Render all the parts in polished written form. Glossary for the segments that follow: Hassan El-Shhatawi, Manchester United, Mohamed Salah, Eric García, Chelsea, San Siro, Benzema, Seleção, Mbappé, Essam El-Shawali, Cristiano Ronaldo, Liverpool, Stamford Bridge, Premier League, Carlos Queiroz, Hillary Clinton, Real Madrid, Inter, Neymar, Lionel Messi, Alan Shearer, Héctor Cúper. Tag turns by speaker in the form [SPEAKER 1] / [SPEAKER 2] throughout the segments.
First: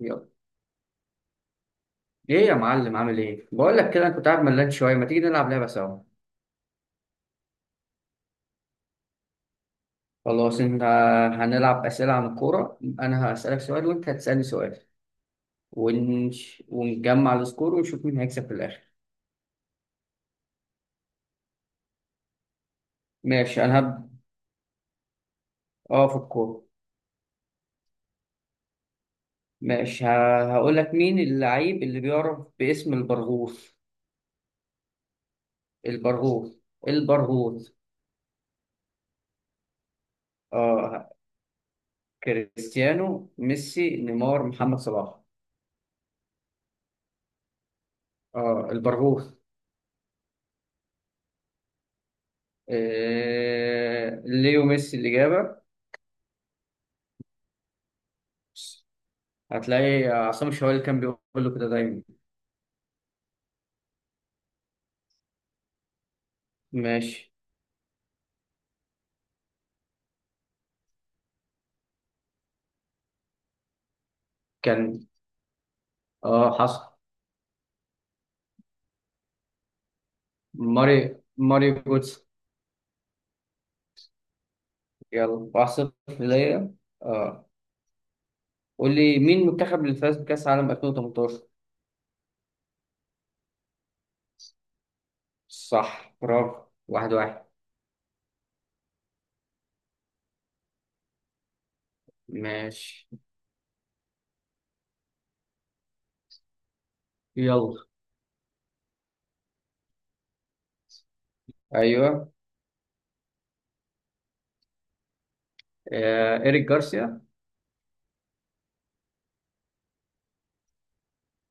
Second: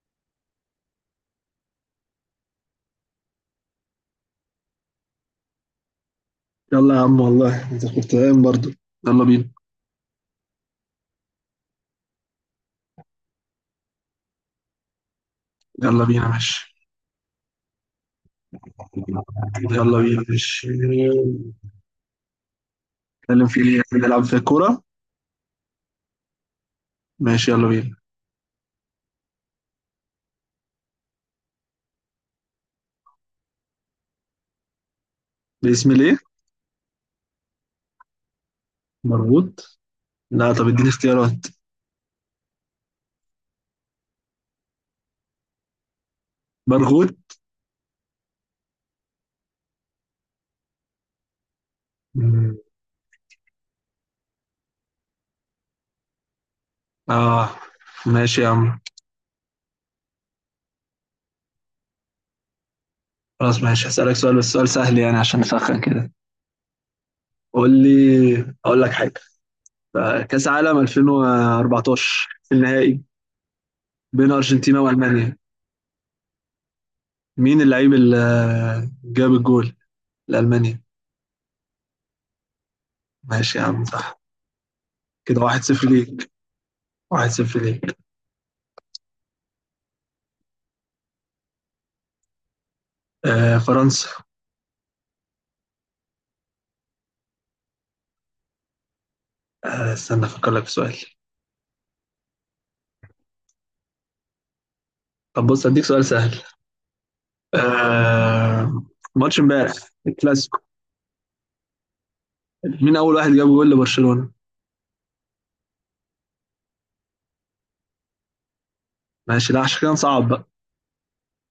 [SPEAKER 1] يلا، ايه يا معلم؟ عامل ايه؟ بقول لك كده، انا كنت قاعد ملان شويه، ما تيجي نلعب لعبه سوا؟
[SPEAKER 2] يلا يا عم، والله انت كنت قايم برضه. يلا بينا.
[SPEAKER 1] خلاص انت، هنلعب اسئله عن الكوره. انا هسالك سؤال وانت هتسالني سؤال
[SPEAKER 2] يلا بينا ماشي.
[SPEAKER 1] ونجمع السكور ونشوف مين هيكسب في الاخر.
[SPEAKER 2] يلا بينا ماشي نتكلم. في
[SPEAKER 1] ماشي، انا
[SPEAKER 2] ايه
[SPEAKER 1] هبدا.
[SPEAKER 2] نلعب؟ في كورة.
[SPEAKER 1] اه في الكوره.
[SPEAKER 2] ماشي يلا بينا.
[SPEAKER 1] ماشي، هقول لك، مين اللعيب اللي بيعرف باسم البرغوث؟
[SPEAKER 2] باسم ليه؟
[SPEAKER 1] البرغوث. البرغوث.
[SPEAKER 2] مربوط. لا، طب اديني
[SPEAKER 1] اه،
[SPEAKER 2] اختيارات.
[SPEAKER 1] كريستيانو، ميسي، نيمار، محمد صلاح.
[SPEAKER 2] برغوت.
[SPEAKER 1] اه، البرغوث.
[SPEAKER 2] مم.
[SPEAKER 1] ليو ميسي الاجابه.
[SPEAKER 2] اه، ماشي يا عم.
[SPEAKER 1] هتلاقي عصام الشوالي كان بيقول له كده دايما.
[SPEAKER 2] خلاص ماشي، هسألك سؤال بس سؤال سهل يعني عشان نسخن كده.
[SPEAKER 1] ماشي.
[SPEAKER 2] قول لي اقول لك حاجة. كأس عالم 2014 النهائي بين أرجنتينا
[SPEAKER 1] كان
[SPEAKER 2] وألمانيا.
[SPEAKER 1] اه حصل.
[SPEAKER 2] مين اللعيب اللي جاب الجول لألمانيا؟
[SPEAKER 1] ماري ماري جوتس.
[SPEAKER 2] ماشي يا عم صح. كده
[SPEAKER 1] يلا،
[SPEAKER 2] 1-0
[SPEAKER 1] 1-0
[SPEAKER 2] ليك.
[SPEAKER 1] ليا.
[SPEAKER 2] واحد
[SPEAKER 1] اه.
[SPEAKER 2] صفر ليك.
[SPEAKER 1] قول لي، مين المنتخب اللي فاز بكأس العالم 2018؟
[SPEAKER 2] آه فرنسا.
[SPEAKER 1] صح، برافو، 1-1.
[SPEAKER 2] استنى افكر لك في سؤال.
[SPEAKER 1] ماشي،
[SPEAKER 2] طب بص، اديك سؤال سهل.
[SPEAKER 1] يلا.
[SPEAKER 2] آه ماتش امبارح الكلاسيكو.
[SPEAKER 1] ايوه.
[SPEAKER 2] مين اول واحد جاب جول لبرشلونة؟
[SPEAKER 1] إيريك جارسيا.
[SPEAKER 2] ماشي، لا عشان كده نصعب بقى.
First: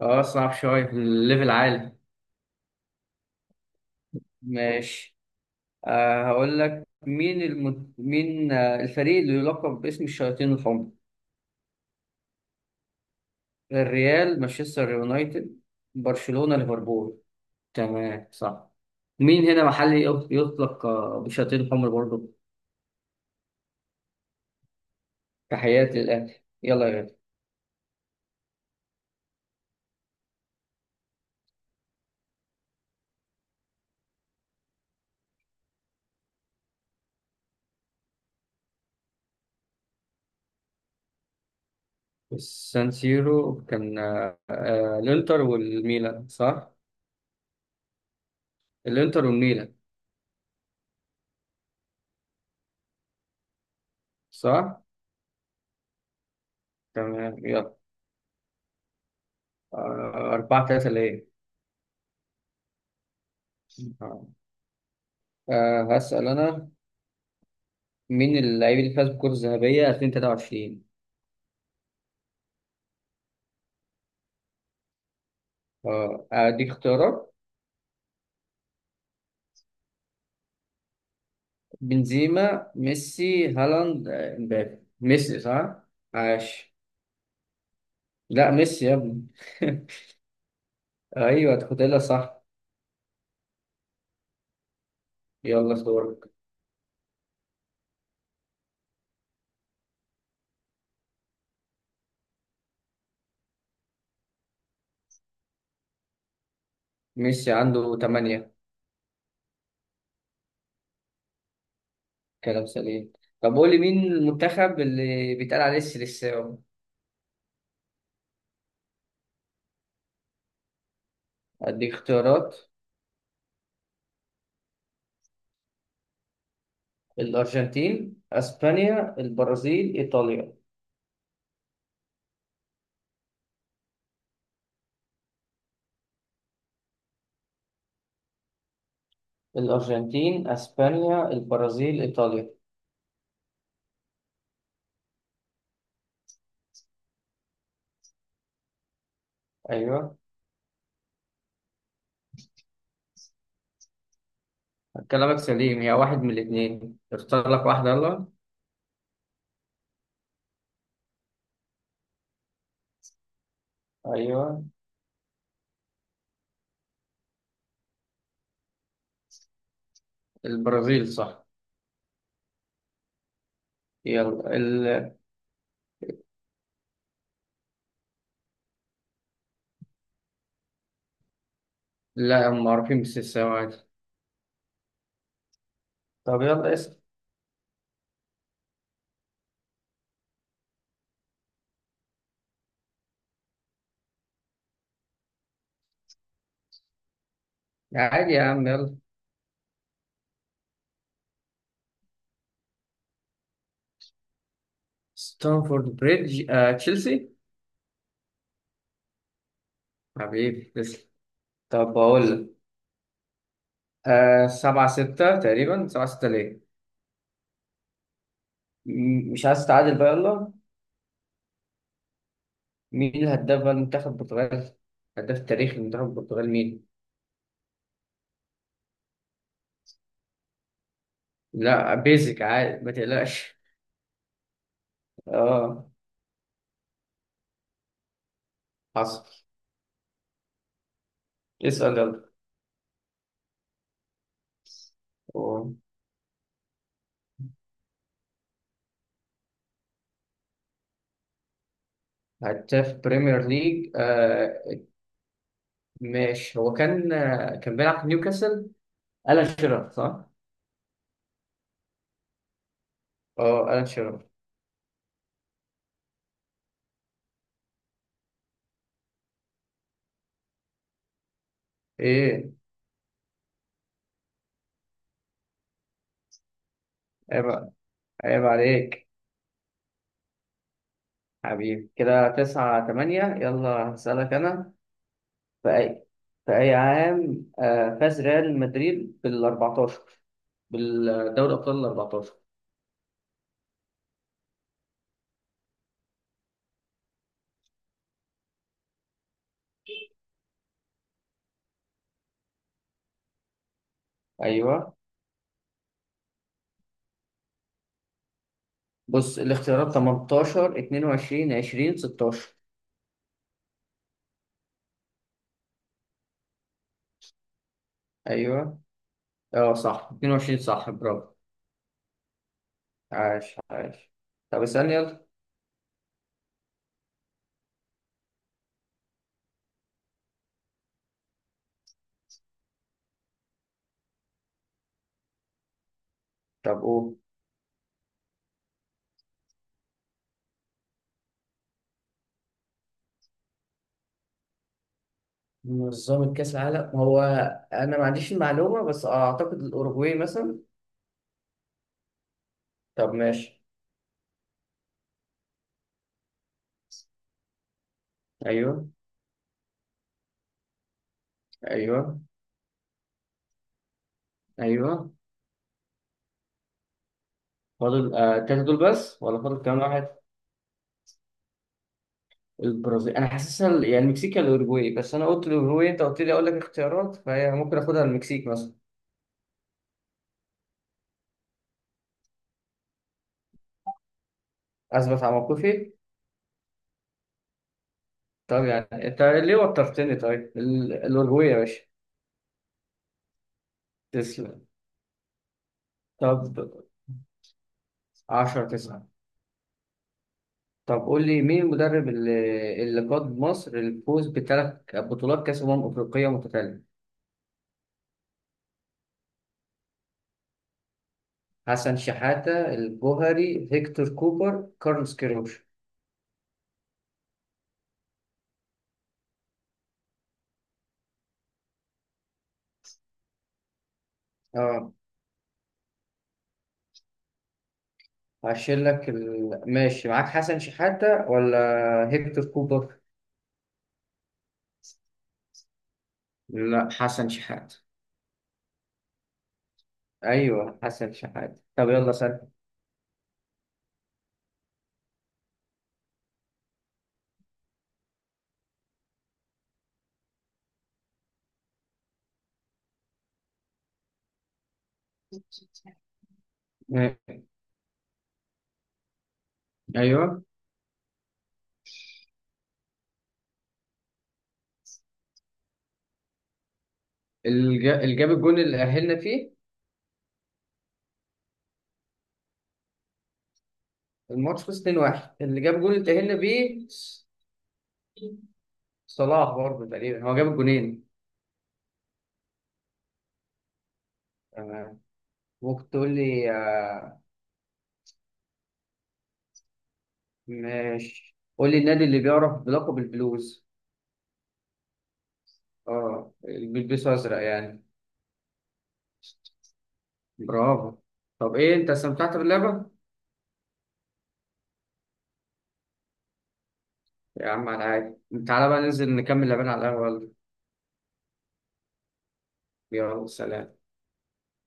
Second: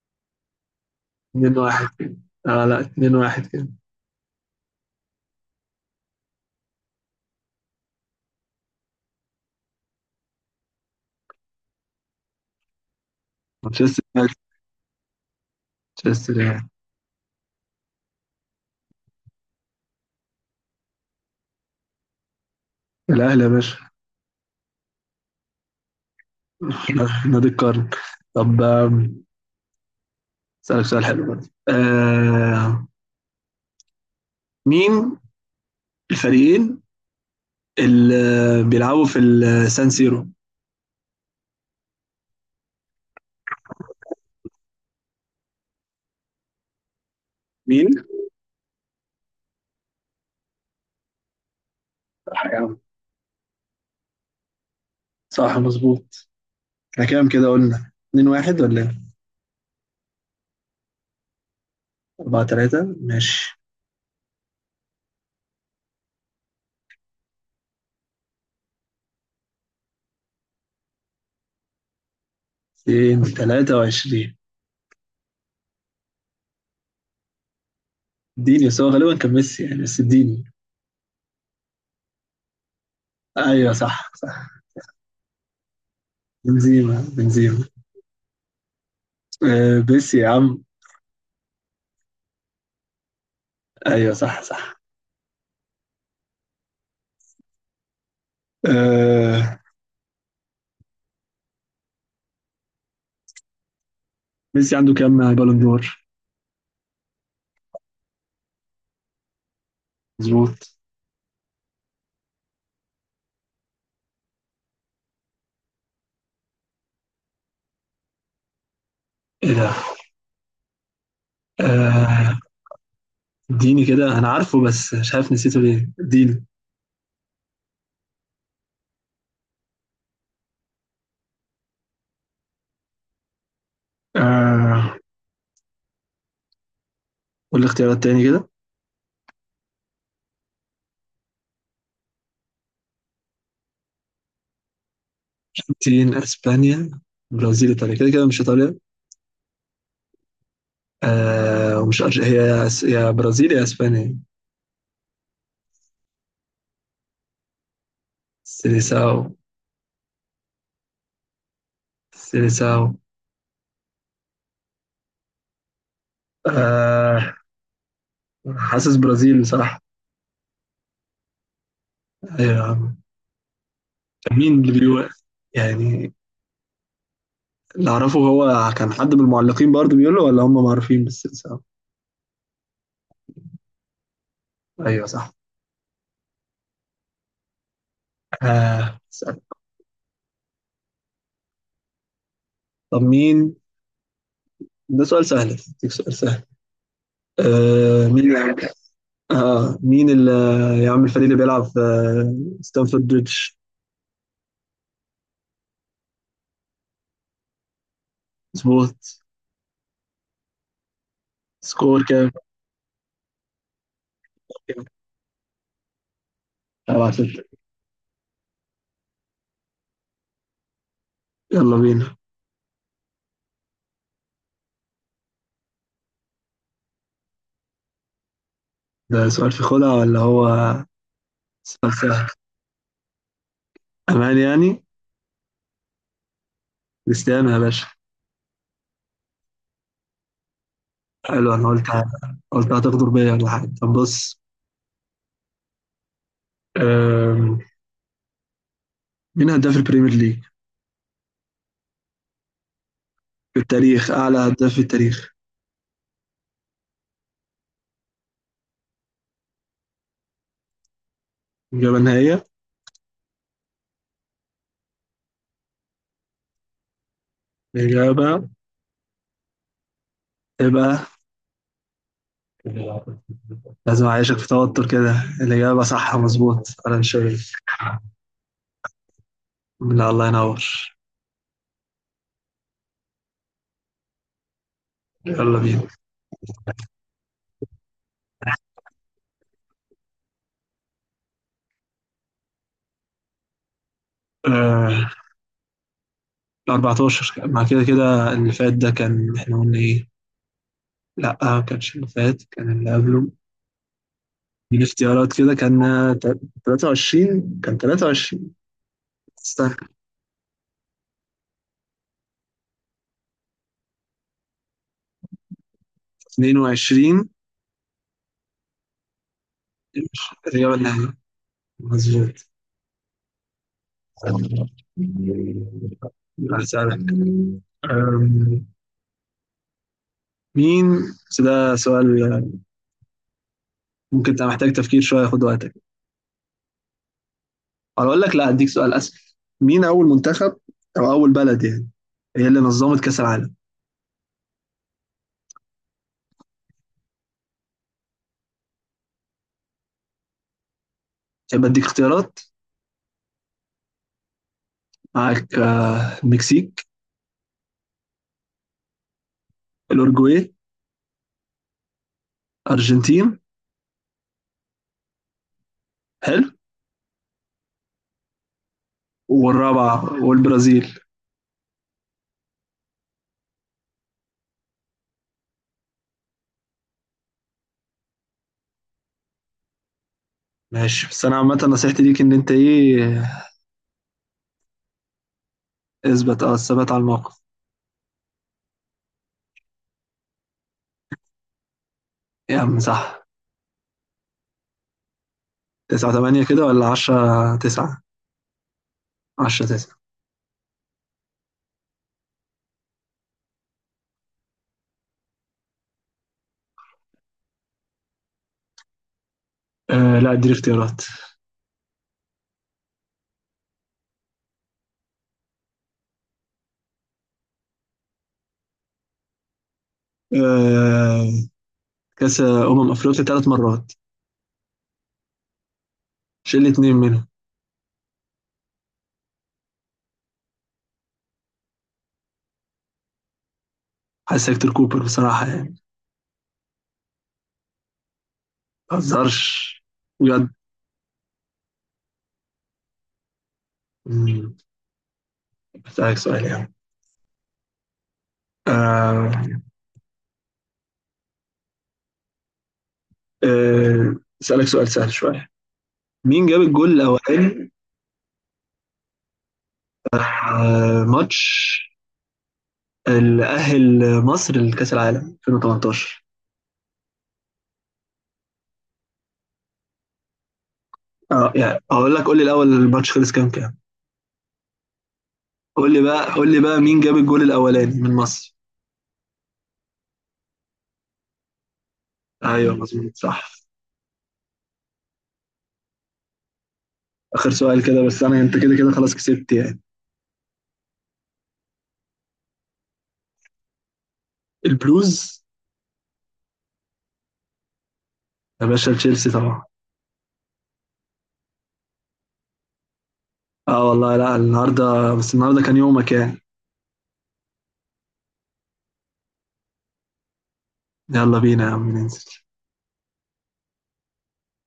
[SPEAKER 1] اه، صعب شوية، الليفل
[SPEAKER 2] 2
[SPEAKER 1] عالي.
[SPEAKER 2] 1 اه لا، 2-1 كده.
[SPEAKER 1] ماشي. هقول لك، مين الفريق اللي يلقب باسم الشياطين الحمر؟
[SPEAKER 2] مانشستر يونايتد.
[SPEAKER 1] الريال، مانشستر يونايتد،
[SPEAKER 2] مانشستر
[SPEAKER 1] برشلونة،
[SPEAKER 2] يونايتد.
[SPEAKER 1] ليفربول. تمام، صح. مين هنا محلي يطلق بشياطين الحمر برضه؟
[SPEAKER 2] الاهلي يا باشا.
[SPEAKER 1] تحياتي للأهلي. يلا يا غالي.
[SPEAKER 2] نادي القرن. طب اسالك سؤال حلو برضه. مين الفريقين اللي بيلعبوا في السان سيرو؟
[SPEAKER 1] السان سيرو، كان الإنتر والميلان، صح؟
[SPEAKER 2] مين؟
[SPEAKER 1] الإنتر والميلان.
[SPEAKER 2] صح يا عم.
[SPEAKER 1] صح.
[SPEAKER 2] صح مظبوط. احنا كام
[SPEAKER 1] تمام،
[SPEAKER 2] كده
[SPEAKER 1] يلا.
[SPEAKER 2] قلنا، 2-1 ولا ايه؟
[SPEAKER 1] 4-3 ليه.
[SPEAKER 2] 4-3 ماشي.
[SPEAKER 1] آه، هسأل أنا. مين اللاعب اللي فاز بالكرة الذهبية 2023؟
[SPEAKER 2] 223.
[SPEAKER 1] أديك اختيارات.
[SPEAKER 2] اديني، بس هو غالبا كان ميسي يعني، بس اديني.
[SPEAKER 1] بنزيما، ميسي،
[SPEAKER 2] ايوه
[SPEAKER 1] هالاند،
[SPEAKER 2] صح، صح.
[SPEAKER 1] امبابي، ميسي، صح؟ عاش.
[SPEAKER 2] بنزيما بنزيما.
[SPEAKER 1] لا، ميسي يا ابني.
[SPEAKER 2] آه ميسي يا عم.
[SPEAKER 1] ايوه، تاخدها صح.
[SPEAKER 2] ايوه صح، صح.
[SPEAKER 1] يلا، دورك.
[SPEAKER 2] آه ميسي عنده كام بالون دور؟
[SPEAKER 1] ميسي عنده 8.
[SPEAKER 2] مظبوط.
[SPEAKER 1] كلام سليم. طب قول لي، مين المنتخب اللي بيتقال عليه السيليساو؟
[SPEAKER 2] ايه ده؟
[SPEAKER 1] اديك
[SPEAKER 2] آه
[SPEAKER 1] اختيارات.
[SPEAKER 2] اديني كده، انا عارفه بس مش عارف، نسيته ليه اديني.
[SPEAKER 1] الارجنتين، اسبانيا، البرازيل، ايطاليا.
[SPEAKER 2] آه قول لي اختيارات تاني كده.
[SPEAKER 1] الارجنتين، اسبانيا، البرازيل، ايطاليا.
[SPEAKER 2] الارجنتين، اسبانيا، برازيل، ايطاليا، كده كده مش ايطاليا.
[SPEAKER 1] ايوه.
[SPEAKER 2] ومش هي يا برازيل يا اسبانيا.
[SPEAKER 1] كلامك سليم، هي واحد من الاثنين، اختار لك واحده. يلا.
[SPEAKER 2] سيليساو. سيليساو.
[SPEAKER 1] ايوه.
[SPEAKER 2] آه حاسس برازيل بصراحة.
[SPEAKER 1] البرازيل، صح.
[SPEAKER 2] أيوة يا عم. كان
[SPEAKER 1] يلا
[SPEAKER 2] مين اللي بيقول يعني؟ اللي أعرفه، هو كان حد من المعلقين برضه بيقول له، ولا هم معروفين بالسيليساو.
[SPEAKER 1] لا، هم معروفين بالسلسلة عادي.
[SPEAKER 2] أيوة صح.
[SPEAKER 1] طب يلا اسأل.
[SPEAKER 2] آه سهل. طب مين؟ ده سؤال سهل، أديك سؤال سهل. آه مين
[SPEAKER 1] عادي
[SPEAKER 2] اللي
[SPEAKER 1] يا عم،
[SPEAKER 2] يعمل
[SPEAKER 1] يلا.
[SPEAKER 2] مين اللي يعمل الفريق اللي بيلعب في ستانفورد بريدج؟
[SPEAKER 1] ستانفورد بريدج، تشيلسي.
[SPEAKER 2] مظبوط.
[SPEAKER 1] حبيبي، تسلم. طب
[SPEAKER 2] سكور كام؟
[SPEAKER 1] بقول لك، 7-6 تقريبا، 7-6 ليه.
[SPEAKER 2] 7-6.
[SPEAKER 1] مش عايز تتعادل بقى. يلا.
[SPEAKER 2] يلا بينا.
[SPEAKER 1] مين الهداف بقى المنتخب البرتغال؟ هداف تاريخ المنتخب البرتغال مين؟
[SPEAKER 2] ده سؤال في خدعة ولا هو سؤال
[SPEAKER 1] لا،
[SPEAKER 2] سهل،
[SPEAKER 1] بيزك عادي، ما تقلقش.
[SPEAKER 2] أمان يعني؟
[SPEAKER 1] اه،
[SPEAKER 2] كريستيانو يا باشا.
[SPEAKER 1] حصل.
[SPEAKER 2] حلو، انا قلت
[SPEAKER 1] اسأل يلا.
[SPEAKER 2] قلت هتغدر بيا ولا حاجه. طب بص،
[SPEAKER 1] أوه.
[SPEAKER 2] أم، مين هداف البريمير ليج
[SPEAKER 1] هداف بريمير
[SPEAKER 2] في
[SPEAKER 1] ليج
[SPEAKER 2] التاريخ؟ اعلى هداف في التاريخ.
[SPEAKER 1] ماشي. هو كان بيلعب في نيوكاسل. ألان شيرر، صح؟
[SPEAKER 2] اجابه نهائيه؟
[SPEAKER 1] اه، ألان شيرر.
[SPEAKER 2] الاجابه تبقى.
[SPEAKER 1] ايه؟
[SPEAKER 2] لازم اعيشك في توتر كده. الاجابه صح مظبوط، انا
[SPEAKER 1] عيب
[SPEAKER 2] شايف.
[SPEAKER 1] عيب عليك.
[SPEAKER 2] لا، الله ينور.
[SPEAKER 1] حبيبي، كده 9-8. يلا هسألك أنا.
[SPEAKER 2] يلا
[SPEAKER 1] في
[SPEAKER 2] بينا.
[SPEAKER 1] أي في أي عام فاز ريال مدريد بال14، بالدوري أبطال ال14؟
[SPEAKER 2] آه، 14. مع كده كده اللي فات ده كان، احنا قلنا ايه؟ لا، ما كانش اللي فات، كان اللي قبله. من
[SPEAKER 1] أيوه.
[SPEAKER 2] اختيارات كده كان تا- 23. كان 23.
[SPEAKER 1] بص
[SPEAKER 2] استنى.
[SPEAKER 1] الاختيارات، 18، 22، 20، 16.
[SPEAKER 2] 22.
[SPEAKER 1] أيوه. اه، صح، 22،
[SPEAKER 2] الرياض
[SPEAKER 1] صح،
[SPEAKER 2] الأهلي
[SPEAKER 1] برافو،
[SPEAKER 2] مظبوط.
[SPEAKER 1] عاش عاش. طب اسألني يلا.
[SPEAKER 2] هسألك. أم، مين؟ بس ده سؤال ممكن تبقى محتاج تفكير شوية، خد وقتك.
[SPEAKER 1] طب قول.
[SPEAKER 2] أو أقول لك لا، أديك سؤال أسهل. مين أول منتخب، أو أول بلد يعني، هي اللي نظمت كأس العالم؟
[SPEAKER 1] منظمة كأس العالم، هو أنا ما عنديش المعلومة، بس أعتقد الأوروجواي مثلا.
[SPEAKER 2] يبقى أديك اختيارات
[SPEAKER 1] طب ماشي.
[SPEAKER 2] معاك. المكسيك،
[SPEAKER 1] أيوه.
[SPEAKER 2] الأورجواي،
[SPEAKER 1] أيوه.
[SPEAKER 2] أرجنتين.
[SPEAKER 1] أيوه.
[SPEAKER 2] حلو.
[SPEAKER 1] فاضل التلاتة دول بس ولا فاضل كمان واحد؟
[SPEAKER 2] والرابعة والبرازيل.
[SPEAKER 1] البرازيل أنا حاسسها يعني المكسيك يا الأوروجواي، بس أنا قلت الأوروجواي، أنت قلت لي أقول لك اختيارات، فهي ممكن آخدها المكسيك مثلا.
[SPEAKER 2] ماشي، بس أنا عامة نصيحتي ليك إن أنت إيه،
[SPEAKER 1] أثبت على موقفي.
[SPEAKER 2] اثبت، الثبات على الموقف.
[SPEAKER 1] طب يعني أنت ليه وترتني؟ طيب، الأوروجواي يا باشا.
[SPEAKER 2] يا عم صح.
[SPEAKER 1] تسلم.
[SPEAKER 2] 9-8
[SPEAKER 1] طب،
[SPEAKER 2] كده ولا 10-9؟
[SPEAKER 1] 10 9.
[SPEAKER 2] 10-9.
[SPEAKER 1] طب قول لي، مين المدرب اللي قاد مصر للفوز بثلاث بطولات كأس أمم أفريقية متتالية؟
[SPEAKER 2] آه لا، اديني اختيارات.
[SPEAKER 1] حسن شحاتة، الجوهري، هيكتور كوبر، كارلوس كيروش.
[SPEAKER 2] آه كاس أمم أفريقيا ثلاث مرات.
[SPEAKER 1] اه،
[SPEAKER 2] شيل لي اتنين منهم.
[SPEAKER 1] هشيل لك ماشي. معاك حسن شحاتة ولا هيكتور كوبر؟
[SPEAKER 2] حاسس هيكتور كوبر بصراحة يعني.
[SPEAKER 1] لا، حسن شحاتة.
[SPEAKER 2] ما بهزرش، بجد.
[SPEAKER 1] أيوه حسن شحاتة. طب يلا سأل.
[SPEAKER 2] مم. أسألك سؤال يعني. آه آه أسألك سؤال سهل شوية. مين جاب الجول
[SPEAKER 1] آه،
[SPEAKER 2] الأولاني
[SPEAKER 1] ايوه.
[SPEAKER 2] ماتش اللي أهل مصر لكأس العالم 2018؟
[SPEAKER 1] اللي جاب الجون اللي أهلنا فيه.
[SPEAKER 2] اه يعني، هقول لك. قول لي الأول، الماتش خلص كام كام؟
[SPEAKER 1] الماتش خلص 2-1. اللي جاب
[SPEAKER 2] قول
[SPEAKER 1] الجون
[SPEAKER 2] لي
[SPEAKER 1] اللي
[SPEAKER 2] بقى
[SPEAKER 1] تأهلنا
[SPEAKER 2] قول لي بقى
[SPEAKER 1] بيه.
[SPEAKER 2] مين جاب الجول الأولاني من مصر؟
[SPEAKER 1] صلاح برضه تقريبا، هو جاب الجونين.
[SPEAKER 2] ايوه مظبوط صح.
[SPEAKER 1] ممكن تقول لي
[SPEAKER 2] اخر سؤال كده بس، انا انت كده كده خلاص كسبت يعني.
[SPEAKER 1] ماشي. قول لي، النادي اللي بيعرف بلقب البلوز.
[SPEAKER 2] البلوز
[SPEAKER 1] اه، اللي بيلبسوا ازرق يعني.
[SPEAKER 2] يا باشا تشيلسي طبعا.
[SPEAKER 1] برافو. طب ايه، انت استمتعت باللعبه؟
[SPEAKER 2] اه والله، لا النهارده. بس النهارده كان يومك يعني.
[SPEAKER 1] يا عم، على عادي. تعالى بقى ننزل نكمل لعبنا على القهوه.
[SPEAKER 2] يلا بينا يا عم ننزل.
[SPEAKER 1] يلا سلام.